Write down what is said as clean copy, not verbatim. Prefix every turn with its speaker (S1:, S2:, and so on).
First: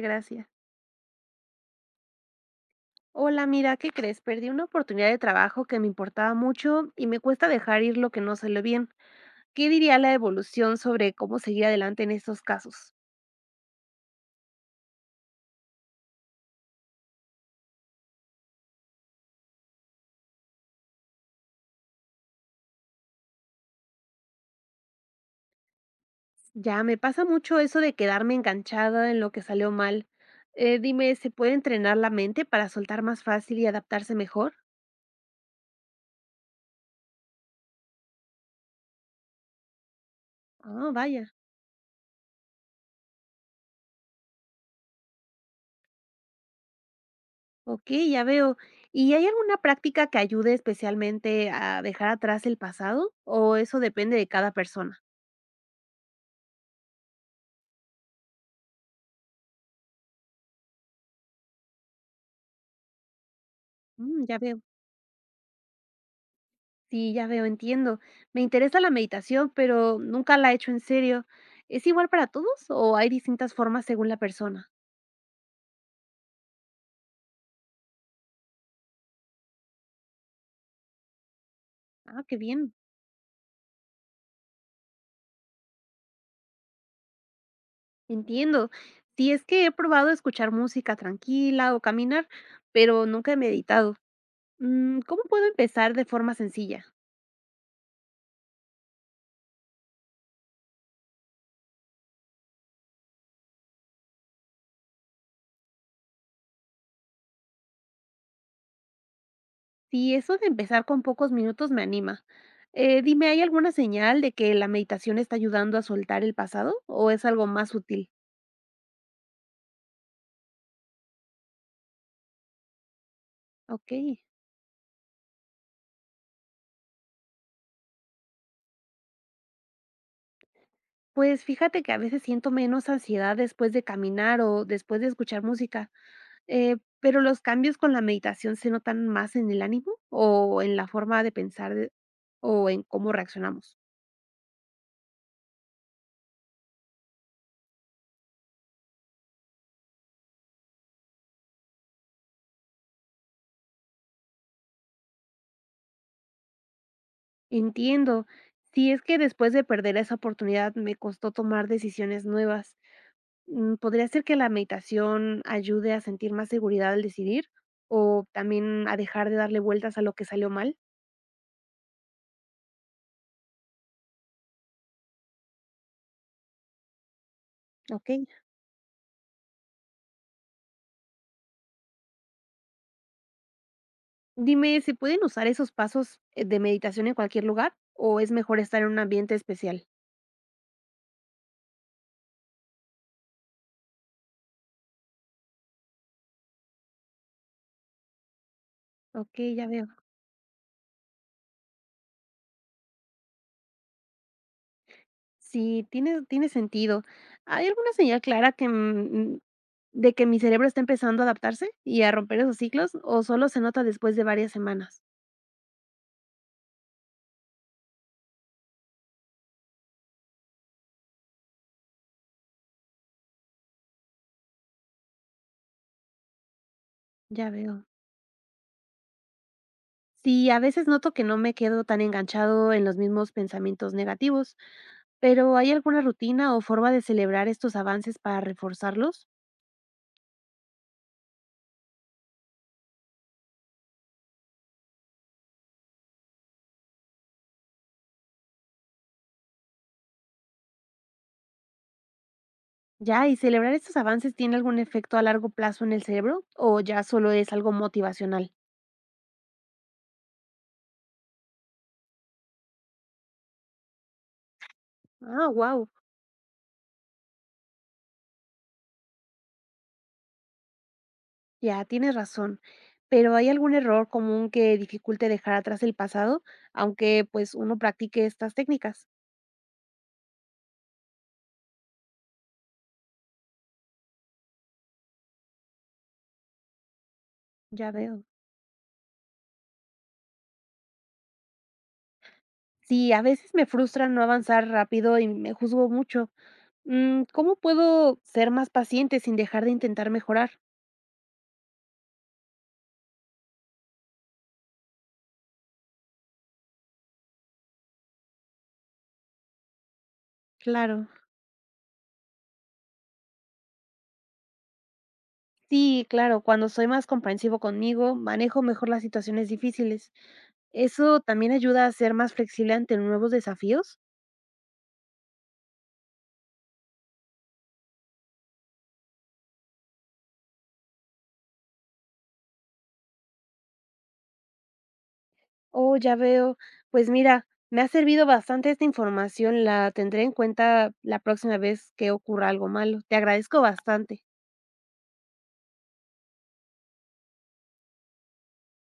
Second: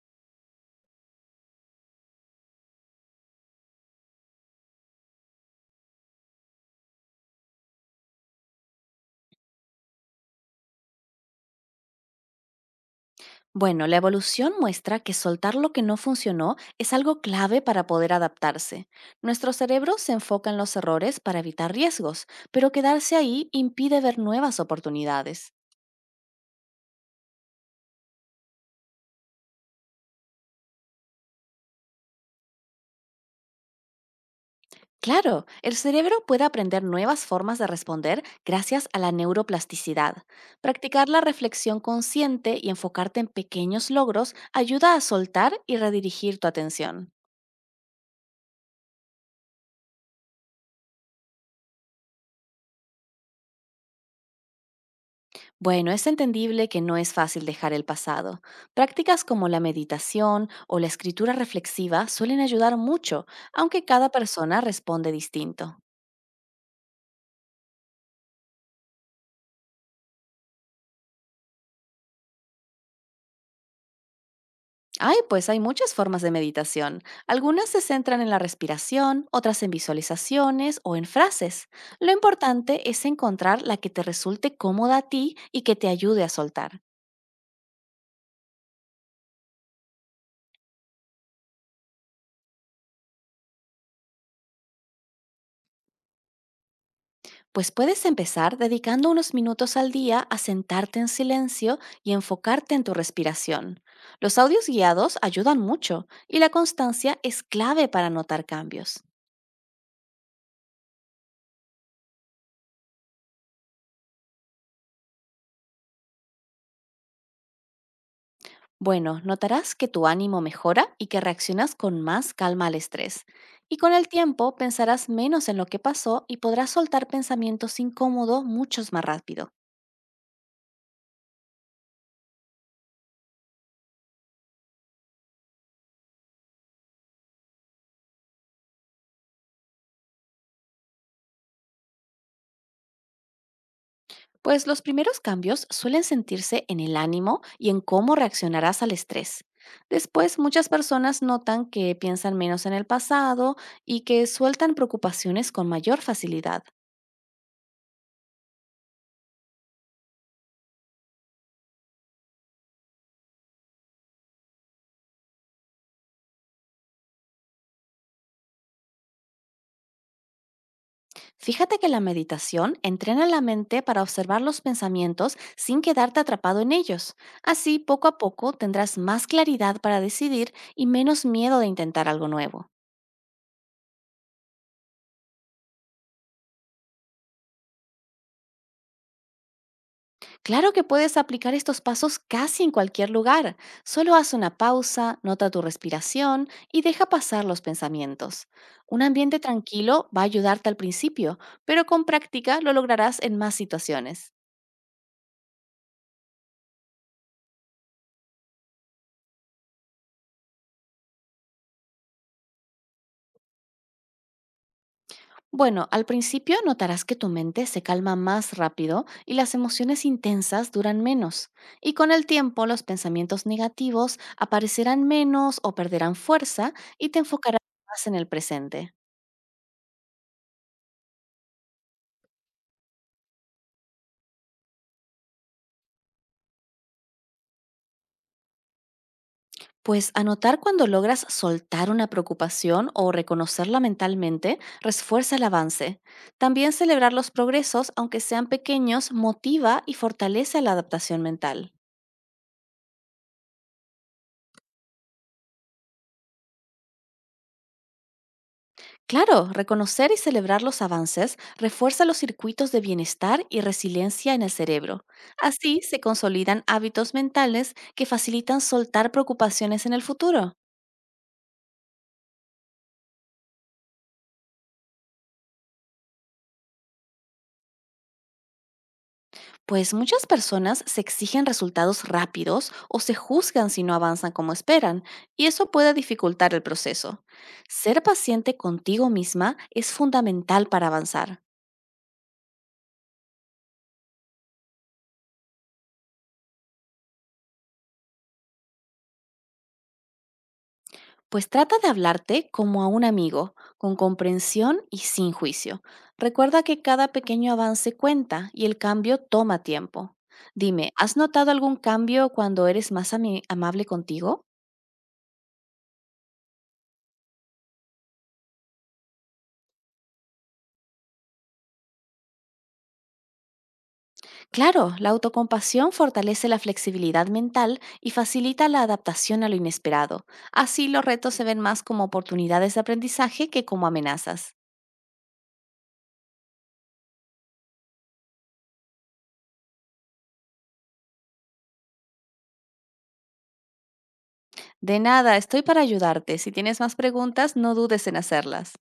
S1: Gracias. Hola, mira, ¿qué crees? Perdí una oportunidad de trabajo que me importaba mucho y me cuesta dejar ir lo que no salió bien. ¿Qué diría la evolución sobre cómo seguir adelante en estos casos?
S2: Bueno, la evolución muestra que soltar lo que no funcionó es algo clave para poder adaptarse. Nuestro cerebro se enfoca en los errores para evitar riesgos, pero quedarse ahí impide ver nuevas oportunidades.
S1: Ya, me pasa mucho eso de quedarme enganchada en lo que salió mal. Dime, ¿se puede entrenar la mente para soltar más fácil y adaptarse mejor?
S2: Claro, el cerebro puede aprender nuevas formas de responder gracias a la neuroplasticidad.
S1: Ah,
S2: Practicar la
S1: vaya.
S2: reflexión consciente y enfocarte en pequeños logros ayuda a soltar y redirigir tu atención.
S1: Ok, ya veo. ¿Y hay alguna práctica que ayude especialmente a dejar atrás el pasado? ¿O eso depende de cada persona?
S2: Bueno, es entendible que no es fácil dejar el pasado. Prácticas como la meditación o la escritura reflexiva suelen ayudar mucho, aunque cada
S1: Mm, ya
S2: persona
S1: veo.
S2: responde distinto.
S1: Sí, ya veo, entiendo. Me interesa la meditación, pero nunca la he hecho en serio. ¿Es igual para todos o hay distintas formas según la persona?
S2: Ay, pues hay muchas formas de meditación. Algunas se centran en la respiración, otras en visualizaciones o en frases. Lo
S1: Ah, qué bien,
S2: importante es encontrar la que te resulte cómoda a ti y que te ayude a soltar.
S1: entiendo. Sí, es que he probado escuchar música tranquila o caminar, pero nunca he meditado. Mm, ¿cómo puedo empezar de forma sencilla?
S2: Pues puedes empezar dedicando unos minutos al día a sentarte en silencio y enfocarte en tu respiración. Los audios guiados ayudan mucho y la constancia es clave para notar cambios.
S1: Sí, eso de empezar con pocos minutos me anima. Dime, ¿hay alguna señal de que la meditación está ayudando a soltar el pasado o es algo más útil?
S2: Bueno, notarás que tu ánimo mejora y que reaccionas con más calma al estrés. Y con
S1: Ok.
S2: el tiempo pensarás menos en lo que pasó y podrás soltar pensamientos incómodos muchos más rápido.
S1: Pues fíjate que a veces siento menos ansiedad después de caminar o después de escuchar música, pero los cambios con la meditación se notan más en el ánimo o en la forma de pensar o en cómo reaccionamos.
S2: Pues los primeros cambios suelen sentirse en el ánimo y en cómo reaccionarás al estrés. Después, muchas personas notan que piensan menos en el pasado y que sueltan preocupaciones con mayor facilidad.
S1: Entiendo, si es que después de perder esa oportunidad me costó tomar decisiones nuevas. Mm, ¿podría ser que la meditación ayude a sentir más seguridad al decidir o también a dejar de darle vueltas a lo que salió mal?
S2: Fíjate que la meditación entrena la mente para observar los pensamientos sin quedarte atrapado en ellos. Así, poco
S1: ¿Ok?
S2: a poco, tendrás más claridad para decidir y menos miedo de intentar algo nuevo.
S1: Dime, ¿se pueden usar esos pasos, de meditación en cualquier lugar o es mejor estar en un ambiente especial?
S2: Claro que puedes aplicar estos pasos casi en cualquier lugar. Solo haz una pausa, nota tu respiración y deja pasar los pensamientos. Un ambiente
S1: Okey, ya veo.
S2: tranquilo va a ayudarte al principio, pero con práctica lo lograrás en más situaciones.
S1: Sí, tiene sentido. ¿Hay alguna señal clara de que mi cerebro está empezando a adaptarse y a romper esos ciclos o solo se nota después de varias semanas?
S2: Bueno, al principio notarás que tu mente se calma más rápido y las emociones intensas duran menos. Y con el tiempo los pensamientos negativos aparecerán menos o perderán fuerza y te
S1: Ya
S2: enfocarás
S1: veo.
S2: más en el presente.
S1: Sí, a veces noto que no me quedo tan enganchado en los mismos pensamientos negativos, pero ¿hay alguna rutina o forma de celebrar estos avances para reforzarlos?
S2: Pues anotar cuando logras soltar una preocupación o reconocerla mentalmente refuerza el avance. También celebrar los progresos, aunque sean pequeños, motiva y fortalece la adaptación mental.
S1: Ya, ¿y celebrar estos avances tiene algún efecto a largo plazo en el cerebro o ya solo es algo motivacional?
S2: Claro, reconocer y celebrar los avances refuerza los circuitos de bienestar y resiliencia en el cerebro.
S1: Ah,
S2: Así
S1: wow,
S2: se consolidan hábitos mentales que facilitan soltar preocupaciones en el futuro.
S1: ya tienes razón. Pero ¿hay algún error común que dificulte dejar atrás el pasado, aunque pues uno practique estas técnicas?
S2: Pues muchas personas se exigen resultados rápidos o se juzgan si no avanzan como esperan, y eso puede dificultar el proceso.
S1: Ya
S2: Ser
S1: veo.
S2: paciente contigo misma es fundamental para avanzar,
S1: Sí, a veces me frustra no avanzar rápido y me juzgo mucho. Mm, ¿cómo puedo ser más paciente sin dejar de intentar mejorar?
S2: pues trata de hablarte como a un amigo, con comprensión y sin juicio. Recuerda que cada pequeño avance cuenta y el cambio toma tiempo. Dime,
S1: Claro.
S2: ¿has notado algún cambio cuando eres más amable contigo?
S1: Sí, claro, cuando soy más comprensivo conmigo, manejo mejor las situaciones difíciles. ¿Eso también ayuda a ser más flexible ante nuevos desafíos?
S2: Claro, la autocompasión fortalece la flexibilidad mental y facilita la adaptación a lo inesperado. Así los retos se ven más como oportunidades de aprendizaje que como amenazas.
S1: Oh, ya veo. Pues mira, me ha servido bastante esta información, la tendré en cuenta la próxima vez que ocurra algo malo. Te agradezco bastante.
S2: De nada, estoy para ayudarte. Si tienes más preguntas, no dudes en hacerlas.